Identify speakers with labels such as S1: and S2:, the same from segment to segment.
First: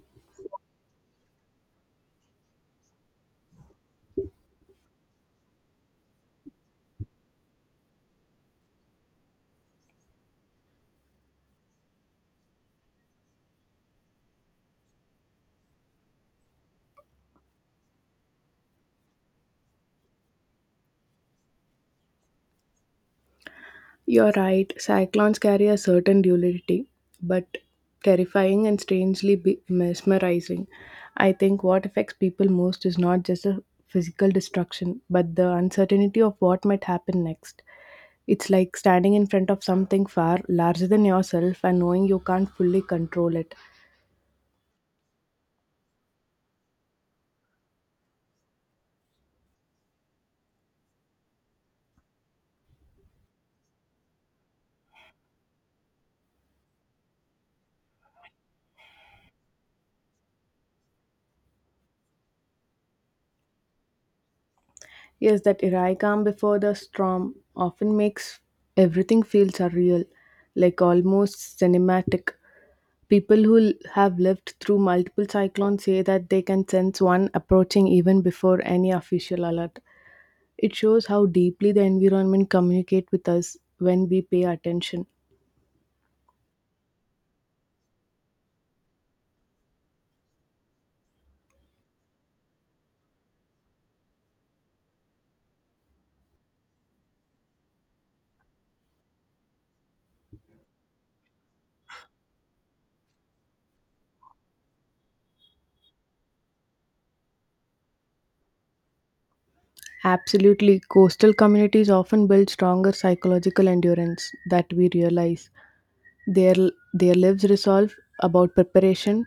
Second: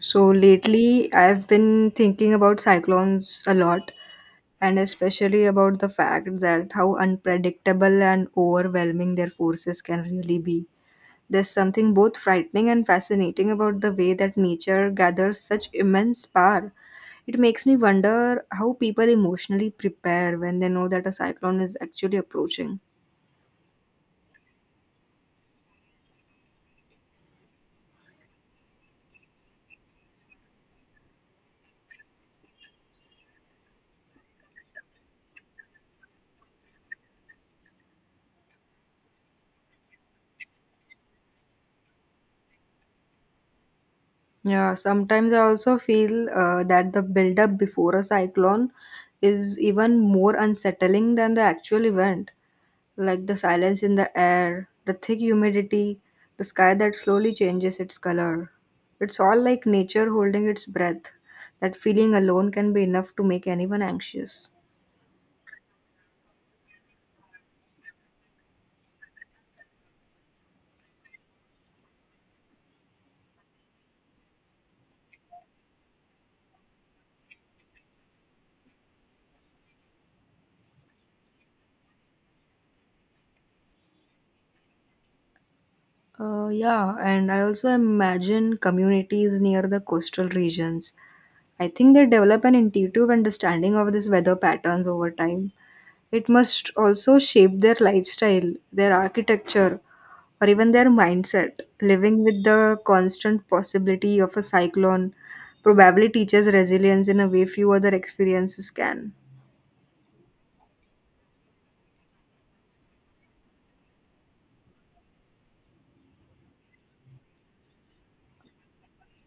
S1: So lately, I've been thinking about cyclones a lot, and especially about the fact that how unpredictable and overwhelming their forces can really be. There's something both frightening and fascinating about the way that nature gathers such immense power. It makes me wonder how people emotionally prepare when they know that a cyclone is actually approaching.
S2: You're right, cyclones carry a certain duality, but terrifying and strangely mesmerizing. I think what affects people most is not just the physical destruction, but the uncertainty of what might happen next. It's like standing in front of something far larger than yourself and knowing you can't fully control it.
S1: Yeah, sometimes I also feel that the build-up before a cyclone is even more unsettling than the actual event. Like the silence in the air, the thick humidity, the sky that slowly changes its color. It's all like nature holding its breath. That feeling alone can be enough to make anyone anxious.
S2: Yes, that Irai calm before the storm often makes everything feel surreal, like almost cinematic. People who have lived through multiple cyclones say that they can sense one approaching even before any official alert. It shows how deeply the environment communicates with us when we pay attention.
S1: Yeah, and I also imagine communities near the coastal regions. I think they develop an intuitive understanding of these weather patterns over time. It must also shape their lifestyle, their architecture, or even their mindset. Living with the constant possibility of a cyclone probably teaches resilience in a way few other experiences can.
S2: Absolutely, coastal communities often build stronger psychological endurance that we realize. Their their lives resolve about preparation,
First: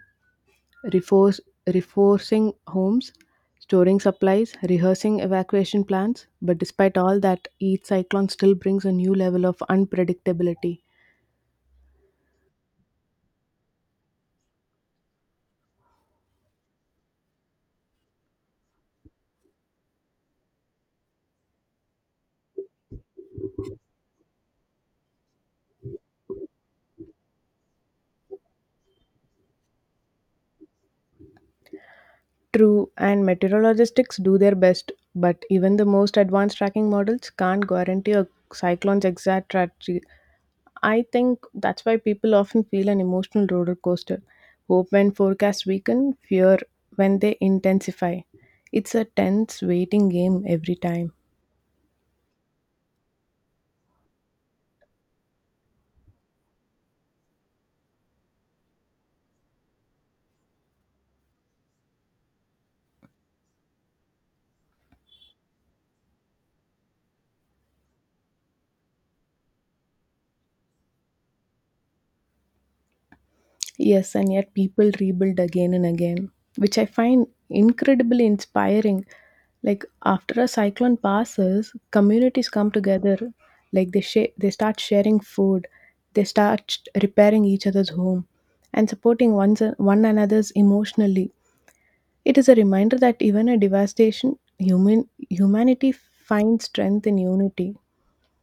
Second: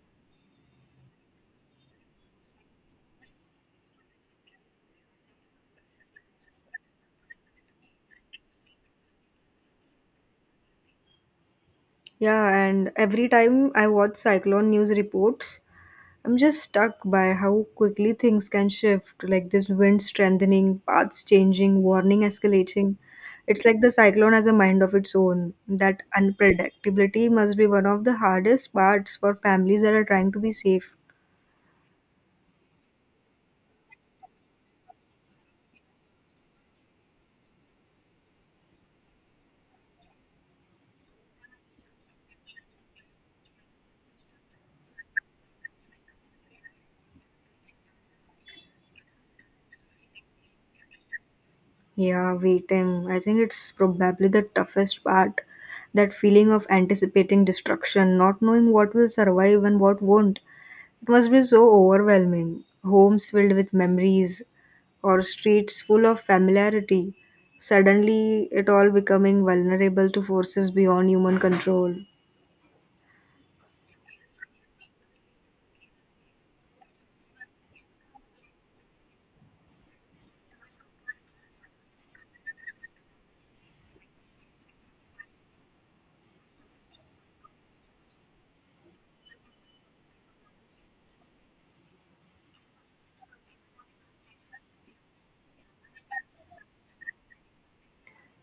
S2: reforce- reinforcing homes, storing supplies, rehearsing evacuation plans. But despite all that, each cyclone still brings a new level of unpredictability.
S1: Yeah, and every time I watch cyclone news reports, I'm just stuck by how quickly things can shift, like this wind strengthening, paths changing, warning escalating. It's like the cyclone has a mind of its own. That unpredictability must be one of the hardest parts for families that are trying to be safe.
S2: True, and meteorologists do their best, but even the most advanced tracking models can't guarantee a cyclone's exact trajectory. I think that's why people often feel an emotional roller coaster. Hope when forecasts weaken, fear when they intensify. It's a tense waiting game every time.
S1: Yeah, waiting. I think it's probably the toughest part. That feeling of anticipating destruction, not knowing what will survive and what won't. It must be so overwhelming. Homes filled with memories or streets full of familiarity. Suddenly, it all becoming vulnerable to forces beyond human control.
S2: Yes, and yet people rebuild again and again, which I find incredibly inspiring. Like after a cyclone passes, communities come together, like they start sharing food, repairing each other's home, and supporting one another's emotionally. It is a reminder that even a devastation, humanity finds strength in unity.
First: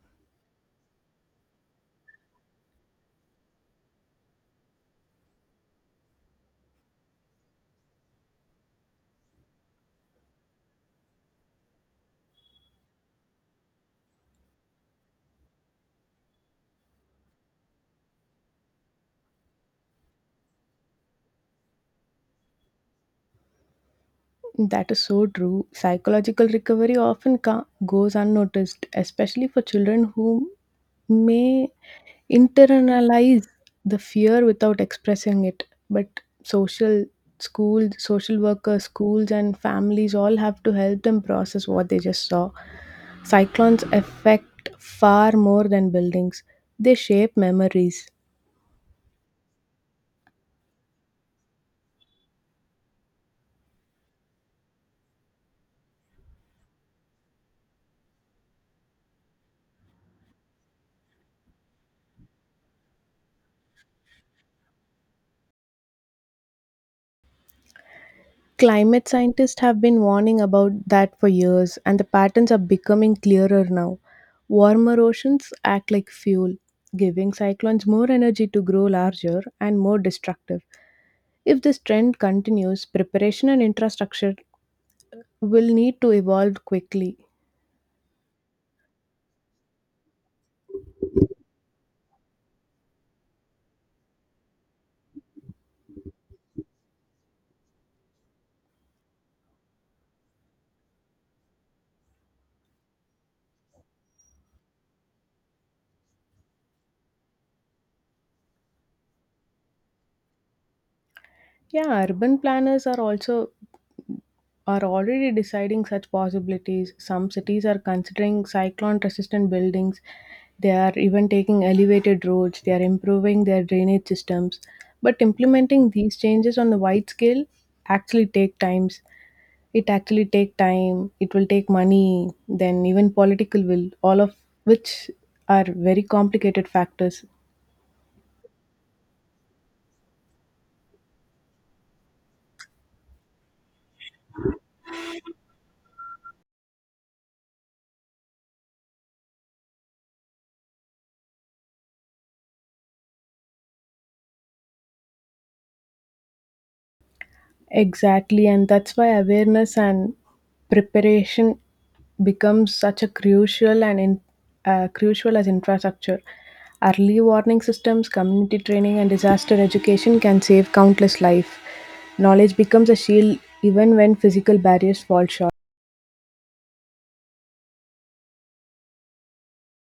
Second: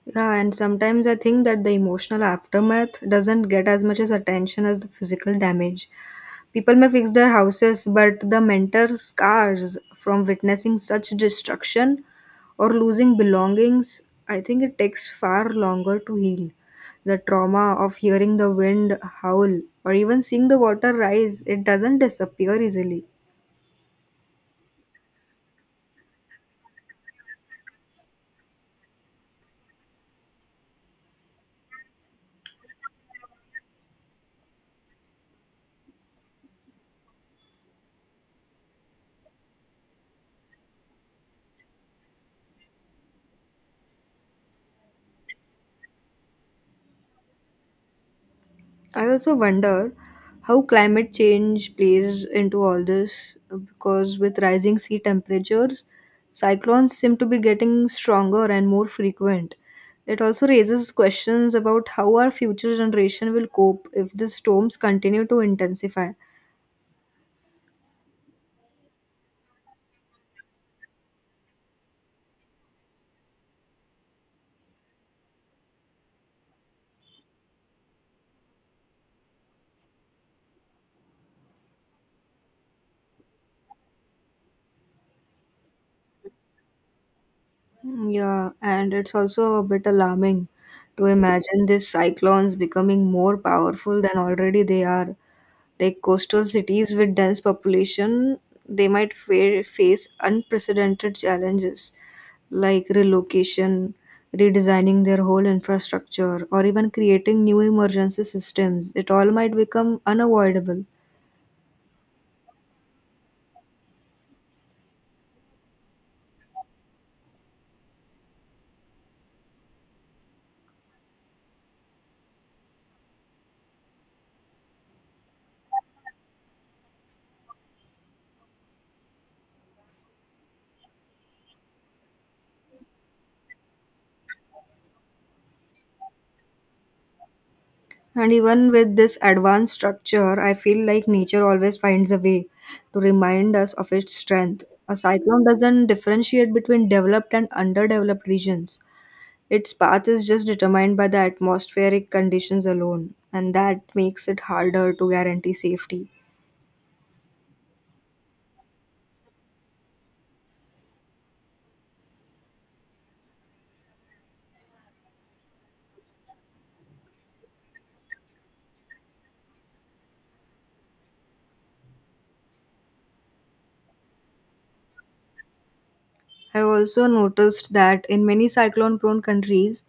S1: Yeah, and sometimes I think that the emotional aftermath doesn't get as much as attention as the physical damage. People may fix their houses, but the mental scars from witnessing such destruction or losing belongings, I think it takes far longer to heal. The trauma of hearing the wind howl or even seeing the water rise, it doesn't disappear easily.
S2: That is so true. Psychological recovery often goes unnoticed, especially for children who may internalize the fear without expressing it. But social schools, social workers, schools, and families all have to help them process what they just saw. Cyclones affect far more than buildings, they shape memories.
S1: I also wonder how climate change plays into all this because with rising sea temperatures, cyclones seem to be getting stronger and more frequent. It also raises questions about how our future generation will cope if these storms continue to intensify.
S2: Climate scientists have been warning about that for years, and the patterns are becoming clearer now. Warmer oceans act like fuel, giving cyclones more energy to grow larger and more destructive. If this trend continues, preparation and infrastructure will need to evolve quickly.
S1: Yeah, and it's also a bit alarming to imagine these cyclones becoming more powerful than already they are. Like coastal cities with dense population, they might face unprecedented challenges like relocation, redesigning their whole infrastructure, or even creating new emergency systems. It all might become unavoidable.
S2: Yeah, urban planners are already deciding such possibilities. Some cities are considering cyclone resistant buildings. They are even taking elevated roads. They are improving their drainage systems. But implementing these changes on the wide scale actually take times. It actually take time. It will take money. Then even political will. All of which are very complicated factors.
S1: And even with this advanced structure, I feel like nature always finds a way to remind us of its strength. A cyclone doesn't differentiate between developed and underdeveloped regions. Its path is just determined by the atmospheric conditions alone, and that makes it harder to guarantee safety.
S2: Exactly, and that's why awareness and preparation becomes such a crucial as infrastructure. Early warning systems, community training, and disaster education can save countless life. Knowledge becomes a shield even when physical barriers fall short.
S1: I've also noticed that in many cyclone prone countries,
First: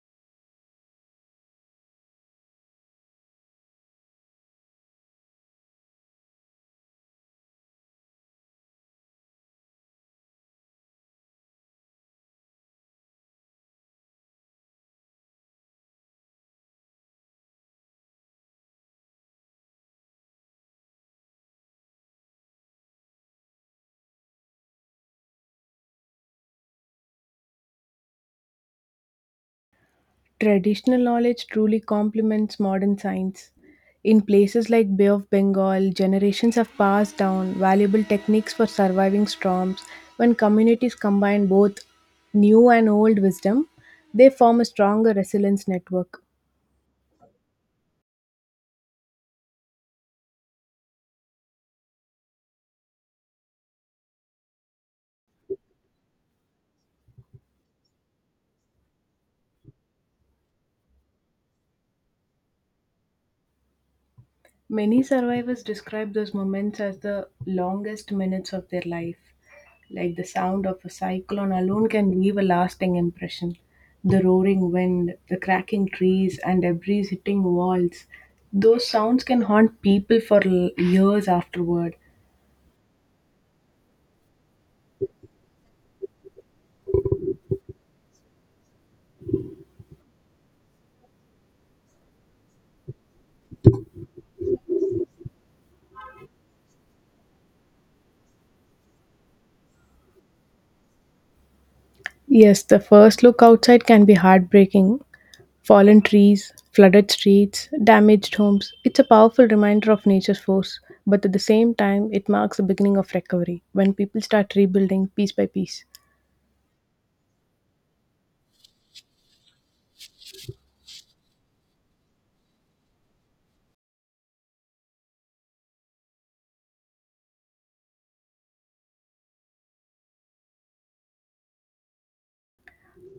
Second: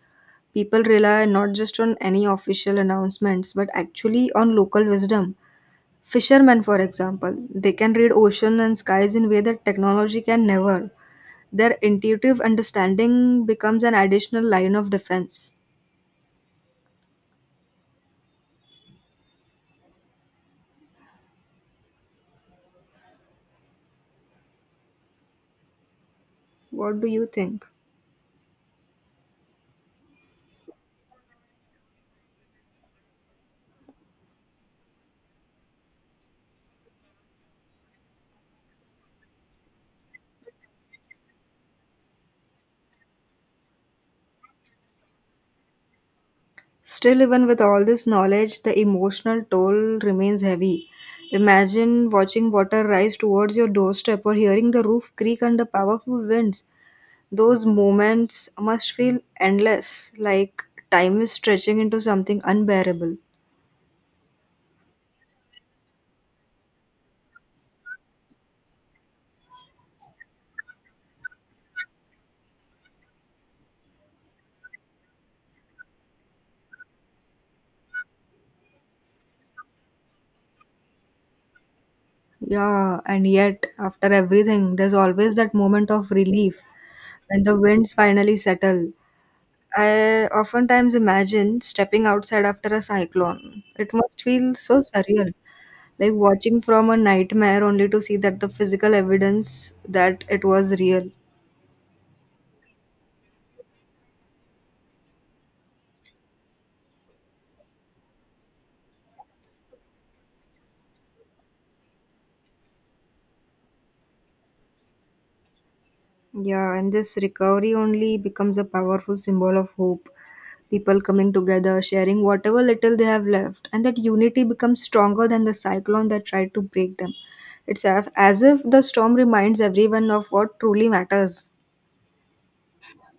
S1: people rely not just on any official announcements but actually on local wisdom. Fishermen, for example, they can read ocean and skies in a way that technology can never. Their intuitive understanding becomes an additional line of defense. What do you think?
S2: Traditional knowledge truly complements modern science. In places like Bay of Bengal, generations have passed down valuable techniques for surviving storms. When communities combine both new and old wisdom, they form a stronger resilience network.
S1: Still, even with all this knowledge, the emotional toll remains heavy. Imagine watching water rise towards your doorstep or hearing the roof creak under powerful winds. Those moments must feel endless, like time is stretching into something unbearable.
S2: Many survivors describe those moments as the longest minutes of their life. Like the sound of a cyclone alone can leave a lasting impression. The roaring wind, the cracking trees, and debris hitting walls. Those sounds can haunt people for years afterward.
S1: Yeah, and yet, after everything, there's always that moment of relief when the winds finally settle. I oftentimes imagine stepping outside after a cyclone. It must feel so surreal, like watching from a nightmare only to see that the physical evidence that it was real.
S2: Yes, the first look outside can be heartbreaking, fallen trees, flooded streets, damaged homes. It's a powerful reminder of nature's force, but at the same time, it marks the beginning of recovery when people start rebuilding piece by piece.
S1: Yeah, and this recovery only becomes a powerful symbol of hope. People coming together, sharing whatever little they have left, and that unity becomes stronger than the cyclone that tried to break them. It's as if the storm reminds everyone of what truly matters.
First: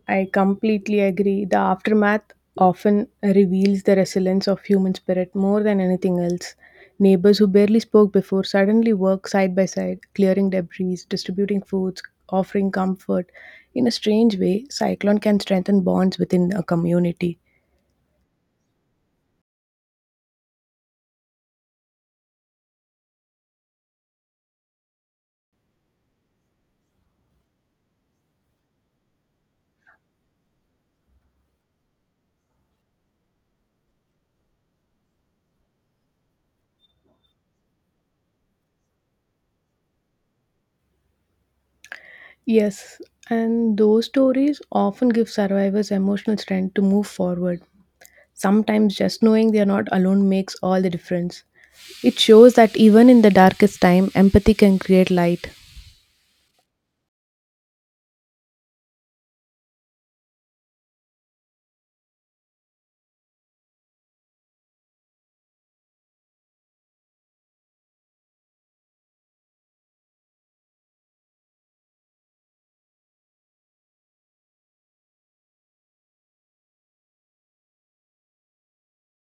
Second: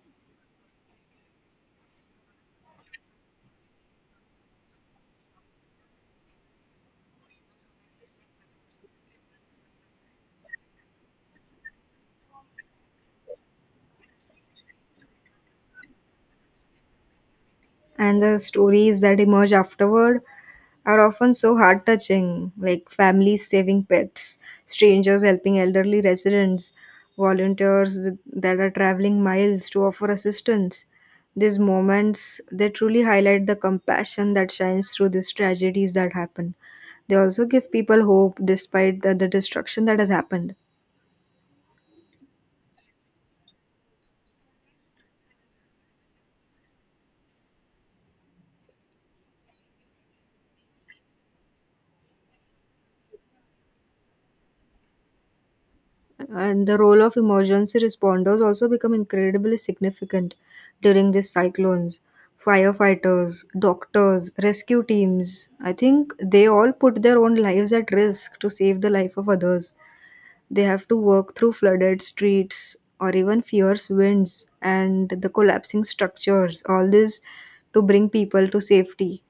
S2: I completely agree. The aftermath often reveals the resilience of human spirit more than anything else. Neighbors who barely spoke before suddenly work side by side, clearing debris, distributing foods, offering comfort. In a strange way, cyclone can strengthen bonds within a community.
S1: And the stories that emerge afterward are often so heart touching, like families saving pets, strangers helping elderly residents, that are traveling miles to offer assistance. These moments they truly highlight the compassion that shines through these tragedies that happen. They also give people hope despite the destruction that has happened.
S2: Yes, and those stories often give survivors emotional strength to move forward. Sometimes just knowing they are not alone makes all the difference. It shows that even in the darkest time, empathy can create light.
S1: And the role of emergency responders also become incredibly significant during these cyclones. Firefighters, doctors, rescue teams, I think they all put their own lives at risk to save the life of others. They have to work through flooded streets or even fierce winds and the collapsing structures, all this to bring people to safety.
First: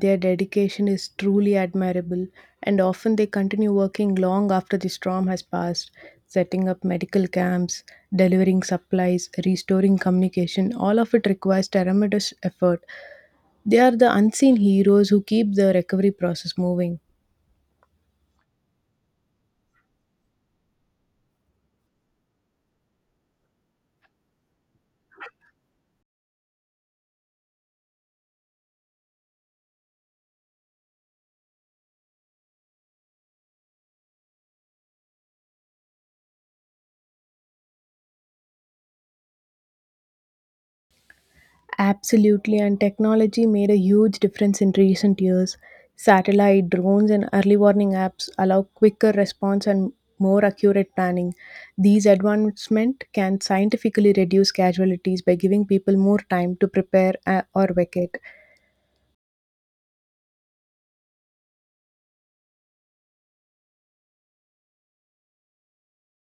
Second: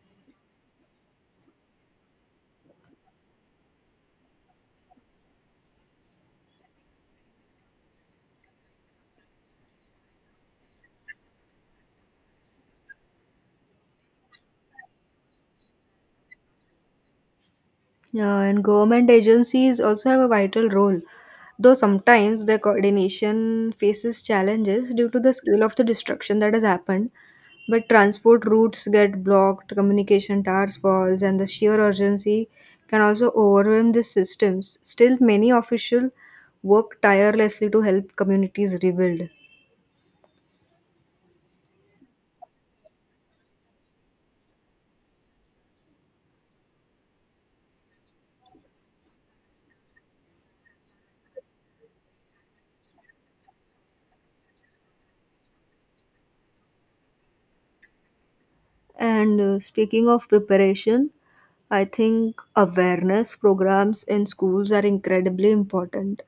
S2: Their dedication is truly admirable, and often they continue working long after the storm has passed, setting up medical camps, delivering supplies, restoring communication. All of it requires tremendous effort. They are the unseen heroes who keep the recovery process moving.
S1: Yeah, and government agencies also have a vital role, though sometimes their coordination faces challenges due to the scale of the destruction that has happened. But transport routes get blocked, communication towers falls, and the sheer urgency can also overwhelm these systems. Still, many officials work tirelessly to help communities rebuild.
S2: Absolutely, and technology made a huge difference in recent years. Satellite, drones, and early warning apps allow quicker response and more accurate planning. These advancements can scientifically reduce casualties by giving people more time to prepare or vacate.
S1: And Speaking of preparation, I think awareness programs in schools are incredibly important.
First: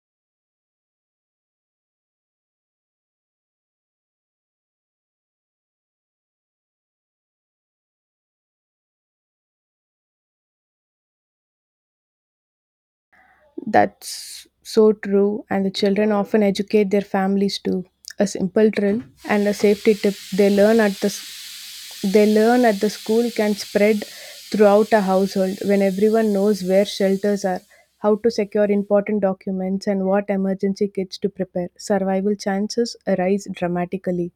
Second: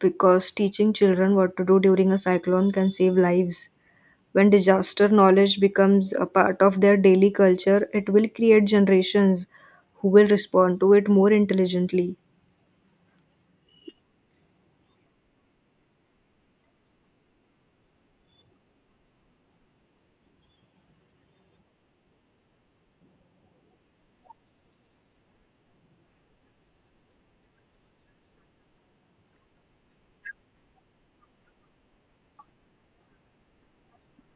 S1: Because teaching children what to do during a cyclone can save lives. When disaster knowledge becomes a part of their daily culture, it will create generations who will respond to it more intelligently.
S2: That's so true, and the children often educate their families too. A simple drill and a safety tip they learn at the school can spread throughout a household when everyone knows where shelters are, how to secure important documents, and what emergency kits to prepare. Survival chances rise dramatically.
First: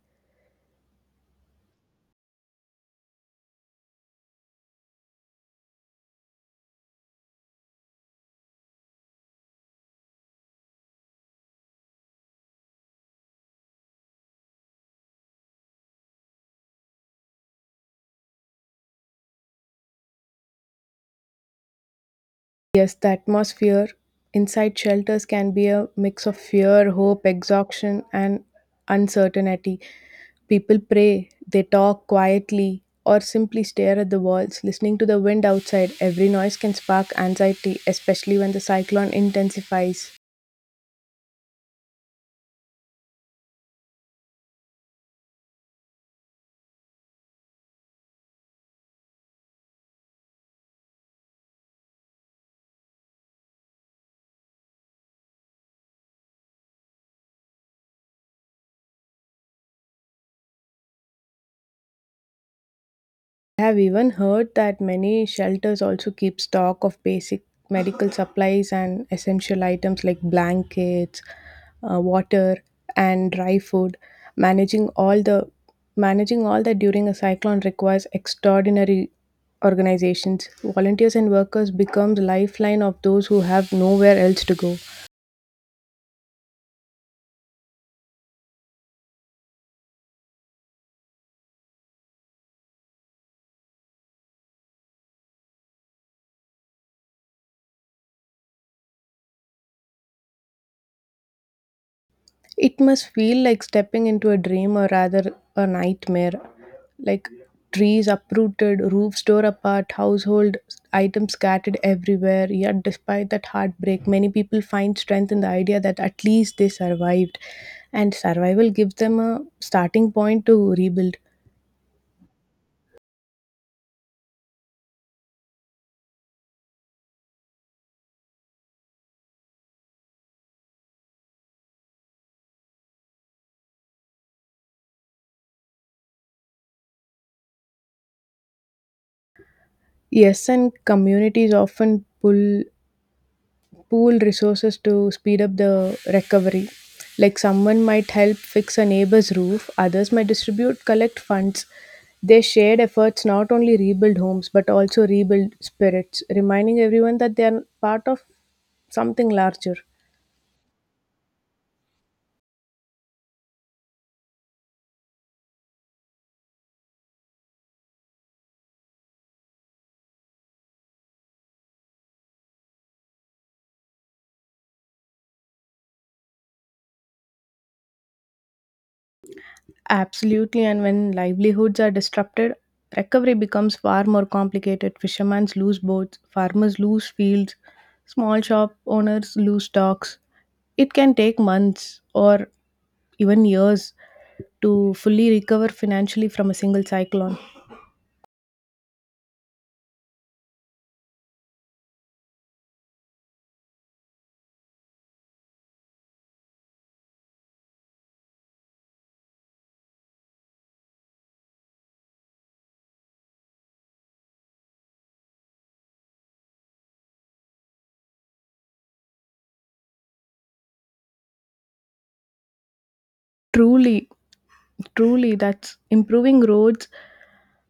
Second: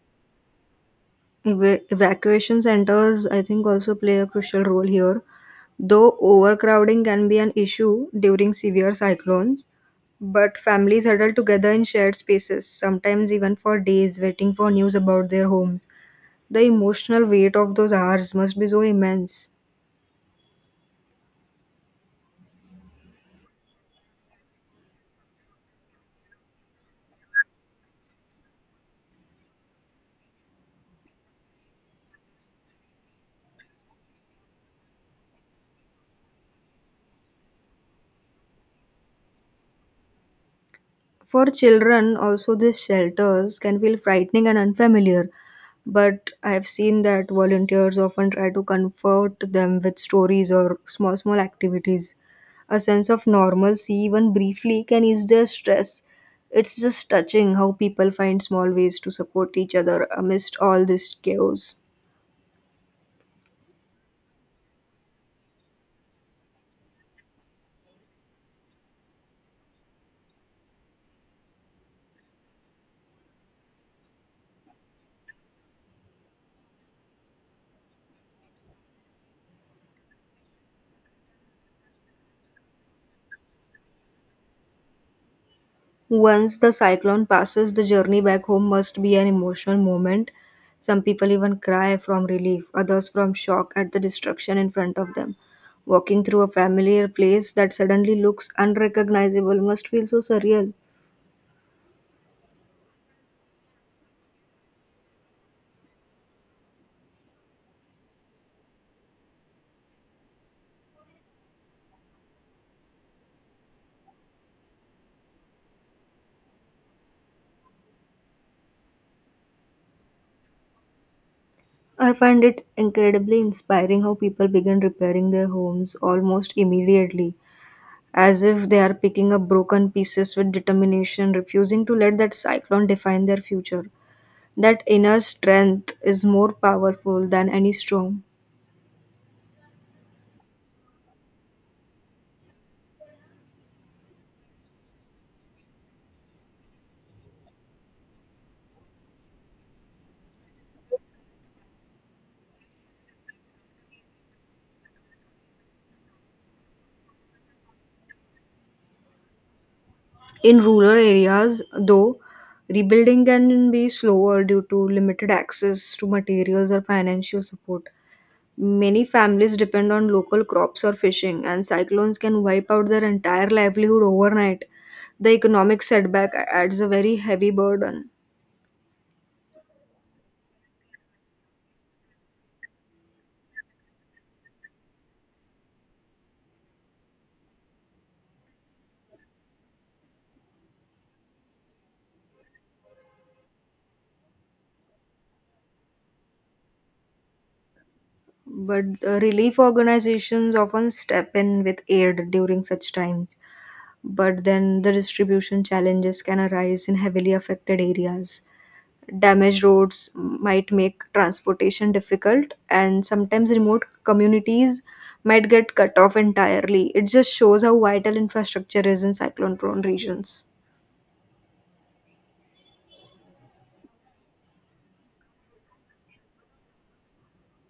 S1: Evacuation centers, I think, also play a crucial role here. Though overcrowding can be an issue during severe cyclones, but families huddle together in shared spaces, sometimes even for days, waiting for news about their homes. The emotional weight of those hours must be so immense.
S2: Yes, the atmosphere inside shelters can be a mix of fear, hope, exhaustion, and uncertainty. People pray, they talk quietly, or simply stare at the walls, listening to the wind outside. Every noise can spark anxiety, especially when the cyclone intensifies.
S1: For children, also these shelters can feel frightening and unfamiliar, but I've seen that volunteers often try to comfort them with stories or small, small activities. A sense of normalcy, even briefly, can ease their stress. It's just touching how people find small ways to support each other amidst all this chaos.
S2: I have even heard that many shelters also keep stock of basic medical supplies and essential items like blankets, water, and dry food. Managing all the Managing all that during a cyclone requires extraordinary organizations. Volunteers and workers become the lifeline of those who have nowhere else to go.
S1: Once the cyclone passes, the journey back home must be an emotional moment. Some people even cry from relief, others from shock at the destruction in front of them. Walking through a familiar place that suddenly looks unrecognizable must feel so surreal.
S2: It must feel like stepping into a dream or rather a nightmare. Like trees uprooted, roofs tore apart, household items scattered everywhere. Yet, despite that heartbreak, many people find strength in the idea that at least they survived. And survival gives them a starting point to rebuild.
S1: I find it incredibly inspiring how people begin repairing their homes almost immediately, as if they are picking up broken pieces with determination, refusing to let that cyclone define their future. That inner strength is more powerful than any storm.
S2: Yes, and communities often pull pool resources to speed up the recovery. Like someone might help fix a neighbor's roof, others might distribute collect funds. Their shared efforts not only rebuild homes but also rebuild spirits, reminding everyone that they are part of something larger.
S1: In rural areas, though, rebuilding can be slower due to limited access to materials or financial support. Many families depend on local crops or fishing, and cyclones can wipe out their entire livelihood overnight. The economic setback adds a very heavy burden.
S2: Absolutely, and when livelihoods are disrupted, recovery becomes far more complicated. Fishermen lose boats, farmers lose fields, small shop owners lose stocks. It can take months or even years to fully recover financially from a single cyclone.
S1: But Relief organizations often step in with aid during such times. But then the distribution challenges can arise in heavily affected areas. Damaged roads might make transportation difficult, and sometimes remote communities might get cut off entirely. It just shows how vital infrastructure is in cyclone prone regions.
S2: Truly, Truly, that's improving roads,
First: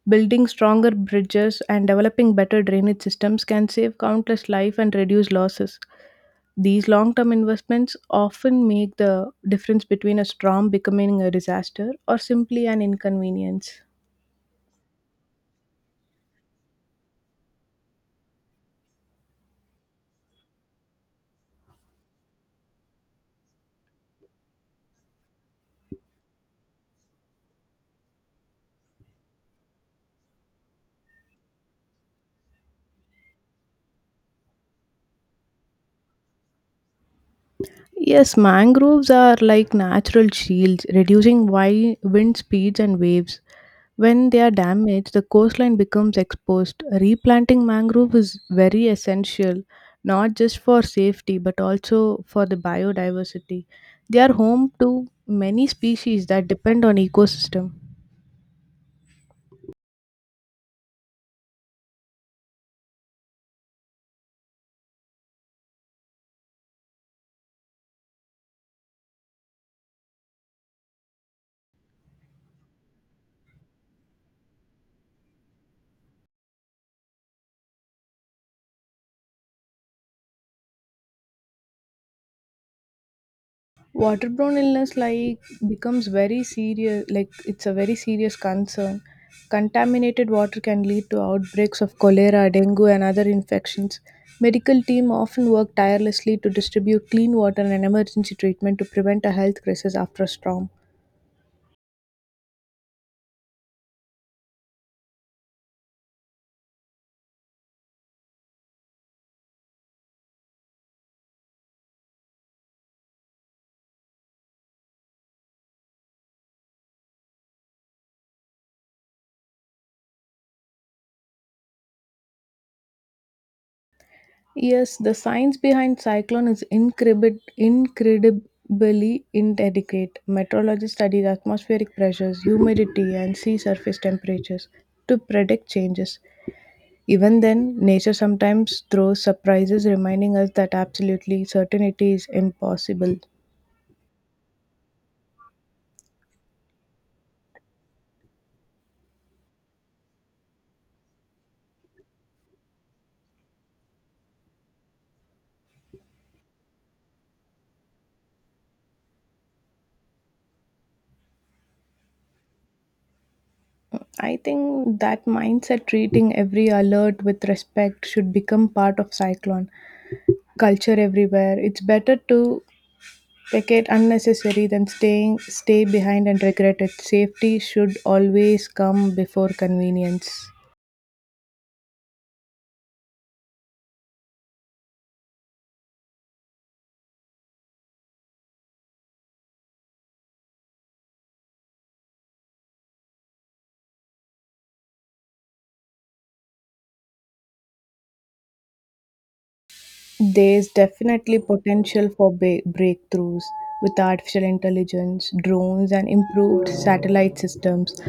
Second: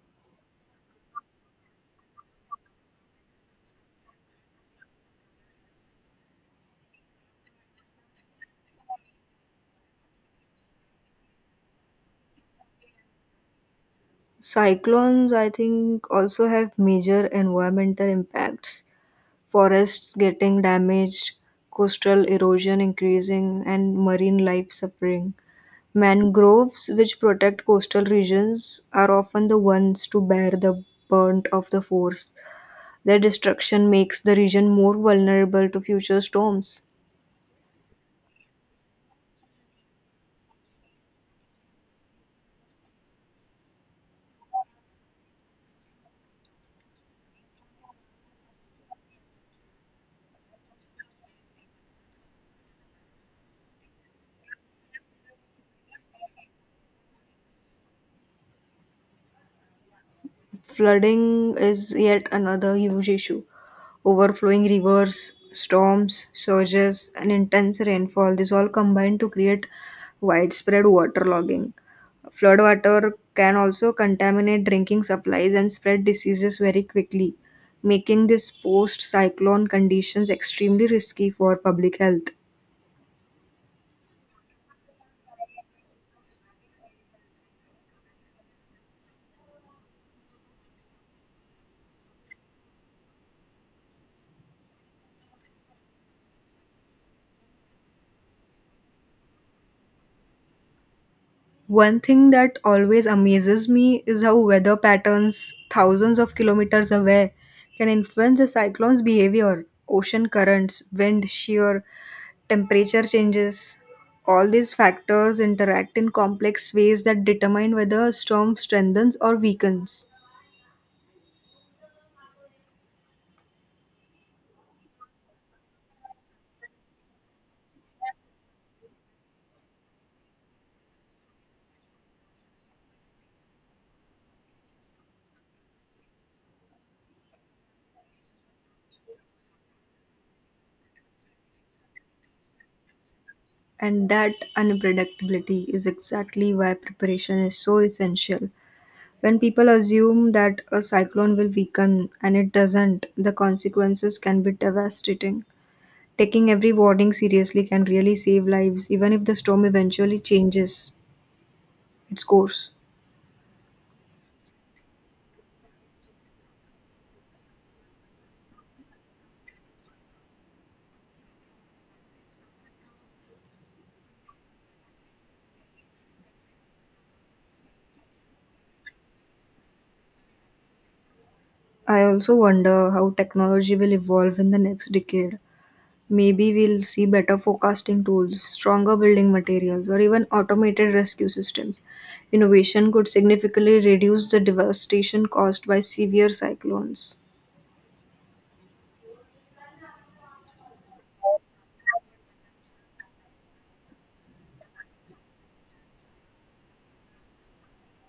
S2: building stronger bridges, and developing better drainage systems can save countless life and reduce losses. These long term investments often make the difference between a storm becoming a disaster or simply an inconvenience.
S1: Cyclones, I think, also have major environmental impacts. Forests getting damaged, coastal erosion increasing, and marine life suffering. Mangroves, which protect coastal regions, are often the ones to bear the brunt of the force. Their destruction makes the region more vulnerable to future storms.
S2: Yes, mangroves are like natural shields, reducing wind speeds and waves. When they are damaged, the coastline becomes exposed. Replanting mangrove is very essential, not just for safety but also for the biodiversity. They are home to many species that depend on ecosystem.
S1: Flooding is yet another huge issue. Overflowing rivers, storms, surges, and intense rainfall, these all combine to create widespread waterlogging. Flood water can also contaminate drinking supplies and spread diseases very quickly, making these post cyclone conditions extremely risky for public health.
S2: Waterborne illness like becomes very serious like it's a very serious concern. Contaminated water can lead to outbreaks of cholera, dengue, and other infections. Medical team often work tirelessly to distribute clean water and emergency treatment to prevent a health crisis after a storm.
S1: One thing that always amazes me is how weather patterns thousands of kilometers away can influence a cyclone's behavior. Ocean currents, wind shear, temperature changes, all these factors interact in complex ways that determine whether a storm strengthens or weakens.
S2: Yes, the science behind cyclone is incredibly inadequate. Meteorology studies atmospheric pressures, humidity, and sea surface temperatures to predict changes. Even then, nature sometimes throws surprises, reminding us that absolutely certainty is impossible.
S1: And that unpredictability is exactly why preparation is so essential. When people assume that a cyclone will weaken and it doesn't, the consequences can be devastating. Taking every warning seriously can really save lives, even if the storm eventually changes its course.
S2: I think that mindset treating every alert with respect should become part of cyclone culture everywhere. It's better to vacate unnecessary than stay behind and regret it. Safety should always come before convenience.
S1: I also wonder how technology will evolve in the next decade. Maybe we'll see better forecasting tools, stronger building materials, or even automated rescue systems. Innovation could significantly reduce the devastation caused by severe cyclones.
S2: There's definitely potential for breakthroughs with artificial intelligence, drones, and improved satellite systems.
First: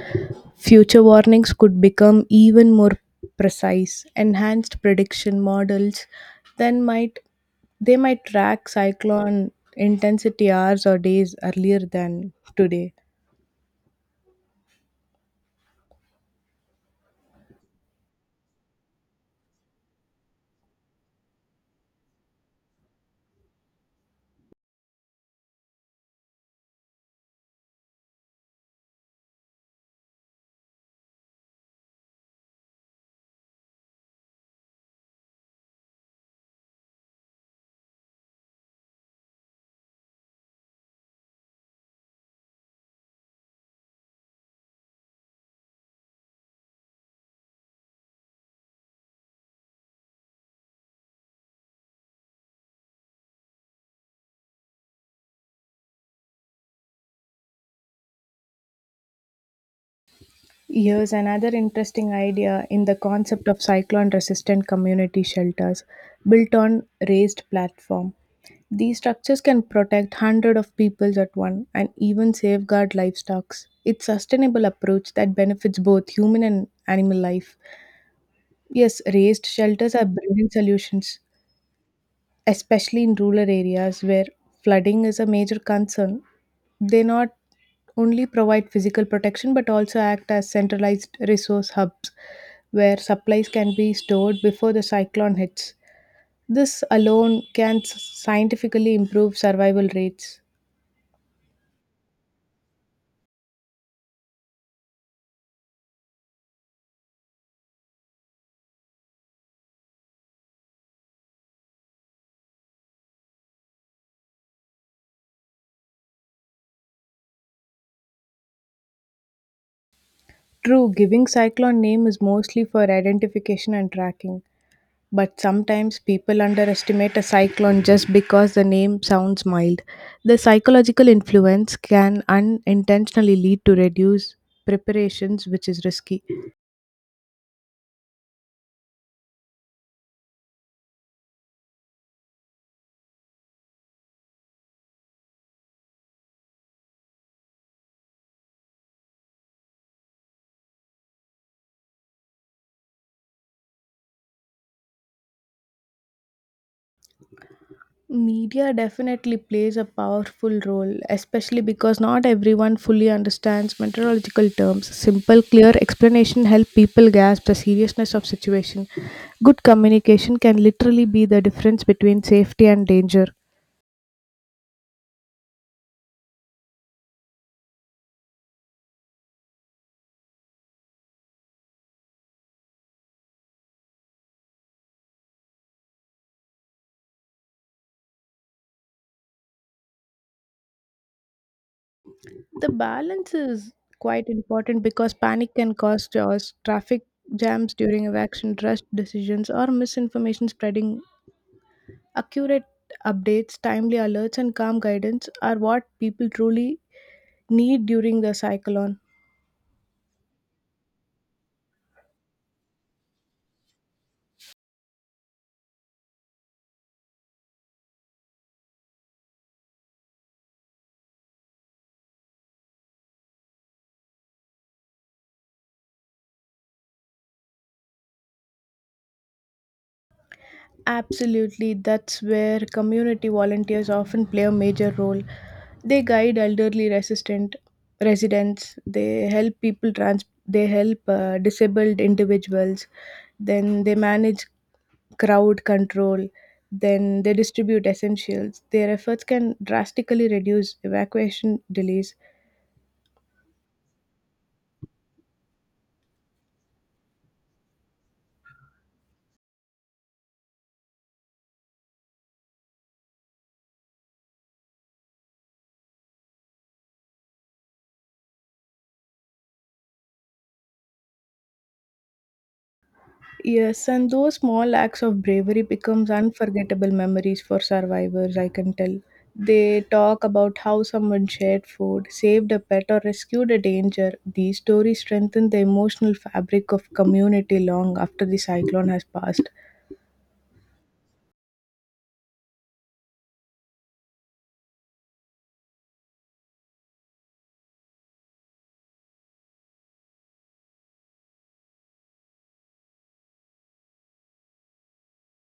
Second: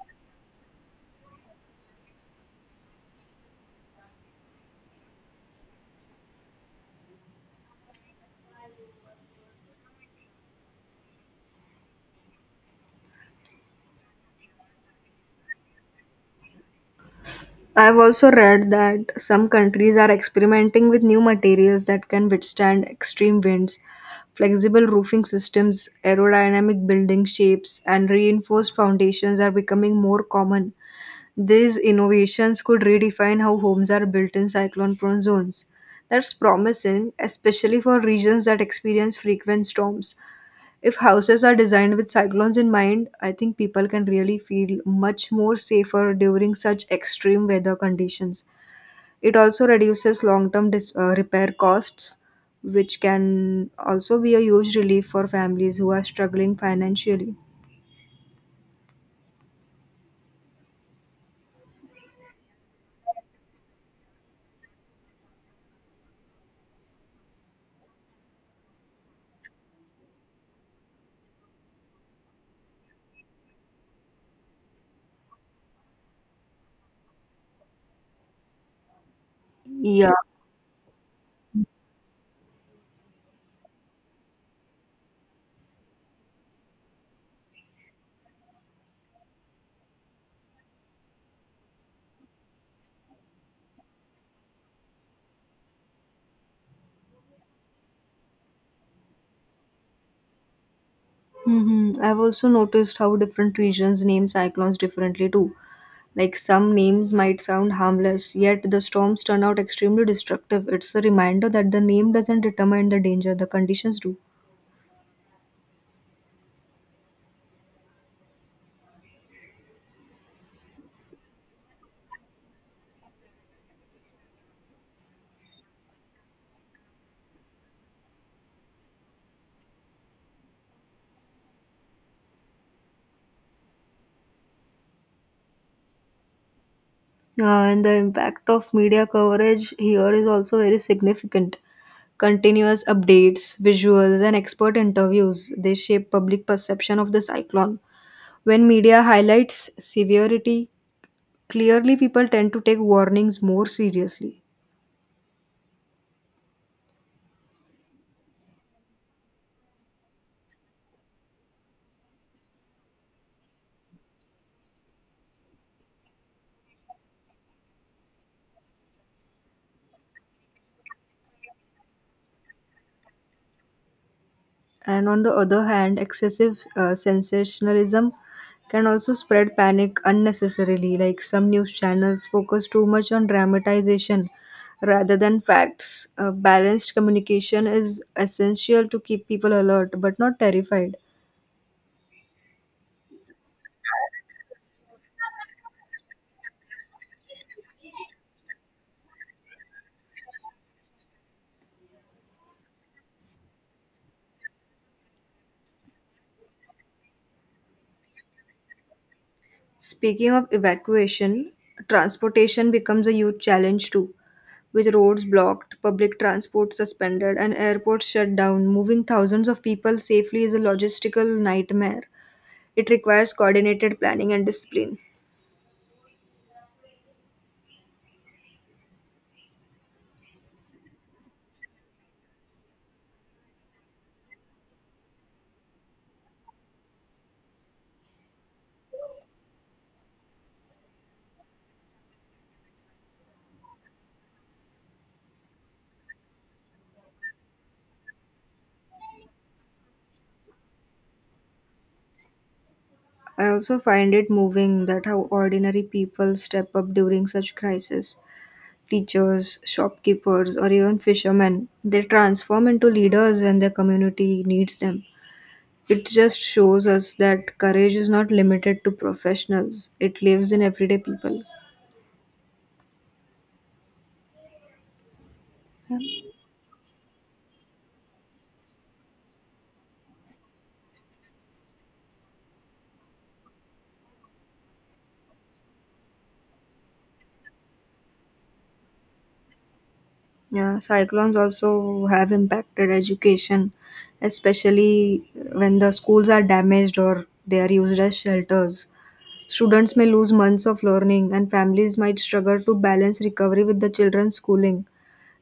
S2: Future warnings could become even more precise. Enhanced prediction models then might they might track cyclone intensity hours or days earlier than today.
S1: I've also read that some countries are experimenting with new materials that can withstand extreme winds, flexible roofing systems, aerodynamic building shapes, and reinforced foundations are becoming more common. These innovations could redefine how homes are built in cyclone prone zones. That's promising, especially for regions that experience frequent storms. If houses are designed with cyclones in mind, I think people can really feel much more safer during such extreme weather conditions. It also reduces long term repair costs, which can also be a huge relief for families who are struggling financially.
S2: Here's another interesting idea in the concept of cyclone resistant community shelters built on raised platform. These structures can protect hundreds of people at once and even safeguard livestock. It's sustainable approach that benefits both human and animal life. Yes, raised shelters are
S1: Yeah.
S2: brilliant solutions, especially in rural areas where flooding is a major concern. They not only provide physical protection but also act as centralized resource hubs where supplies can be stored before the cyclone hits. This alone can scientifically improve survival rates.
S1: Hmm, I've also noticed how different regions name cyclones differently too. Like some names might sound harmless, yet the storms turn out extremely destructive. It's a reminder that the name doesn't determine the danger, the conditions do.
S2: True, giving cyclone name is mostly for identification and tracking, but sometimes people underestimate a cyclone just because the name sounds mild. The psychological influence can unintentionally lead to reduced preparations, which is risky.
S1: Uh, and the impact of media coverage here is also very significant. Continuous updates, visuals, and expert interviews, they shape public perception of the cyclone. When media highlights severity, clearly people tend to take warnings more seriously.
S2: Media definitely plays a powerful role, especially because not everyone fully understands meteorological terms. Simple, clear explanation help people grasp the seriousness of situation. Good communication can literally be the difference between safety and danger.
S1: And on the other hand, excessive sensationalism can also spread panic unnecessarily, like some news channels focus too much on dramatization rather than facts. Balanced communication is essential to keep people alert but not terrified.
S2: The balance is quite important because panic can cause chaos, traffic jams during evacuation, rushed decisions, or misinformation spreading. Accurate updates, timely alerts, and calm guidance are what people truly need during the cyclone.
S1: Speaking of evacuation, transportation becomes a huge challenge too, with roads blocked, public transport suspended, and airports shut down. Moving thousands of people safely is a logistical nightmare. It requires coordinated planning and discipline.
S2: Absolutely, that's where community volunteers often play a major role. They guide elderly resistant residents. They help people trans. They help disabled individuals. Then they manage crowd control. Then they distribute essentials. Their efforts can drastically reduce evacuation delays.
S1: I also find it moving that how ordinary people step up during such crises. Teachers, shopkeepers, or even fishermen, they transform into leaders when their community needs them. It just shows us that courage is not limited to professionals, it lives in everyday people.
S2: Yes, and those small acts of bravery becomes unforgettable memories for survivors, I can tell. They talk about how someone shared food, saved a pet or rescued a danger. These stories strengthen the emotional fabric of community long after the cyclone has passed.
S1: Yeah, cyclones also have impacted education, especially when the schools are damaged or they are used as shelters. Students may lose months of learning, and families might struggle to balance recovery with the children's schooling.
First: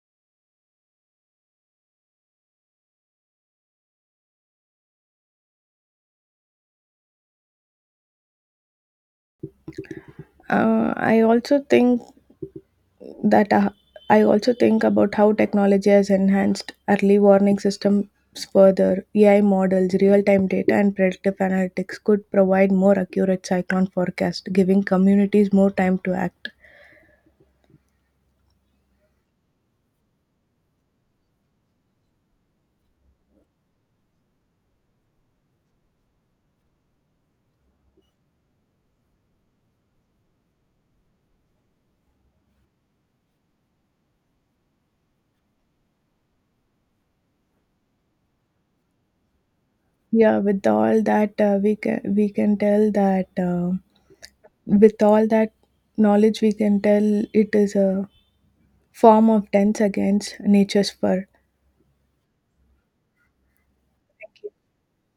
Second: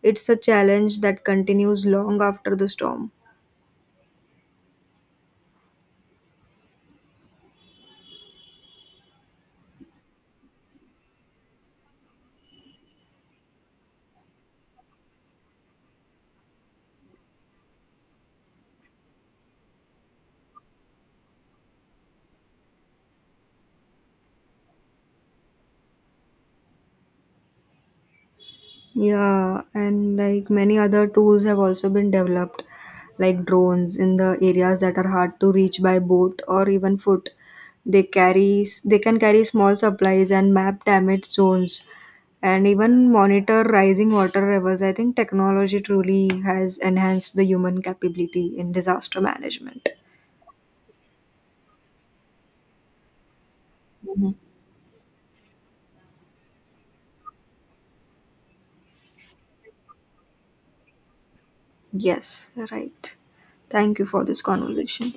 S1: It's a challenge that continues long after the storm.
S2: Uh, I also think that uh, I also think about how technology has enhanced early warning systems further. AI models, real time data, and predictive analytics could provide more accurate cyclone forecast, giving communities more time to act.
S1: Yeah, and like many other tools have also been developed, like drones in the areas that are hard to reach by boat or even foot. They can carry small supplies and map damage zones and even monitor rising water levels. I think technology truly has enhanced the human capability in disaster management.
S2: Yeah, with all that, we can tell that with all that knowledge, we can tell it is a form of dance against nature's fur.
S1: Yes, right. Thank you for this conversation.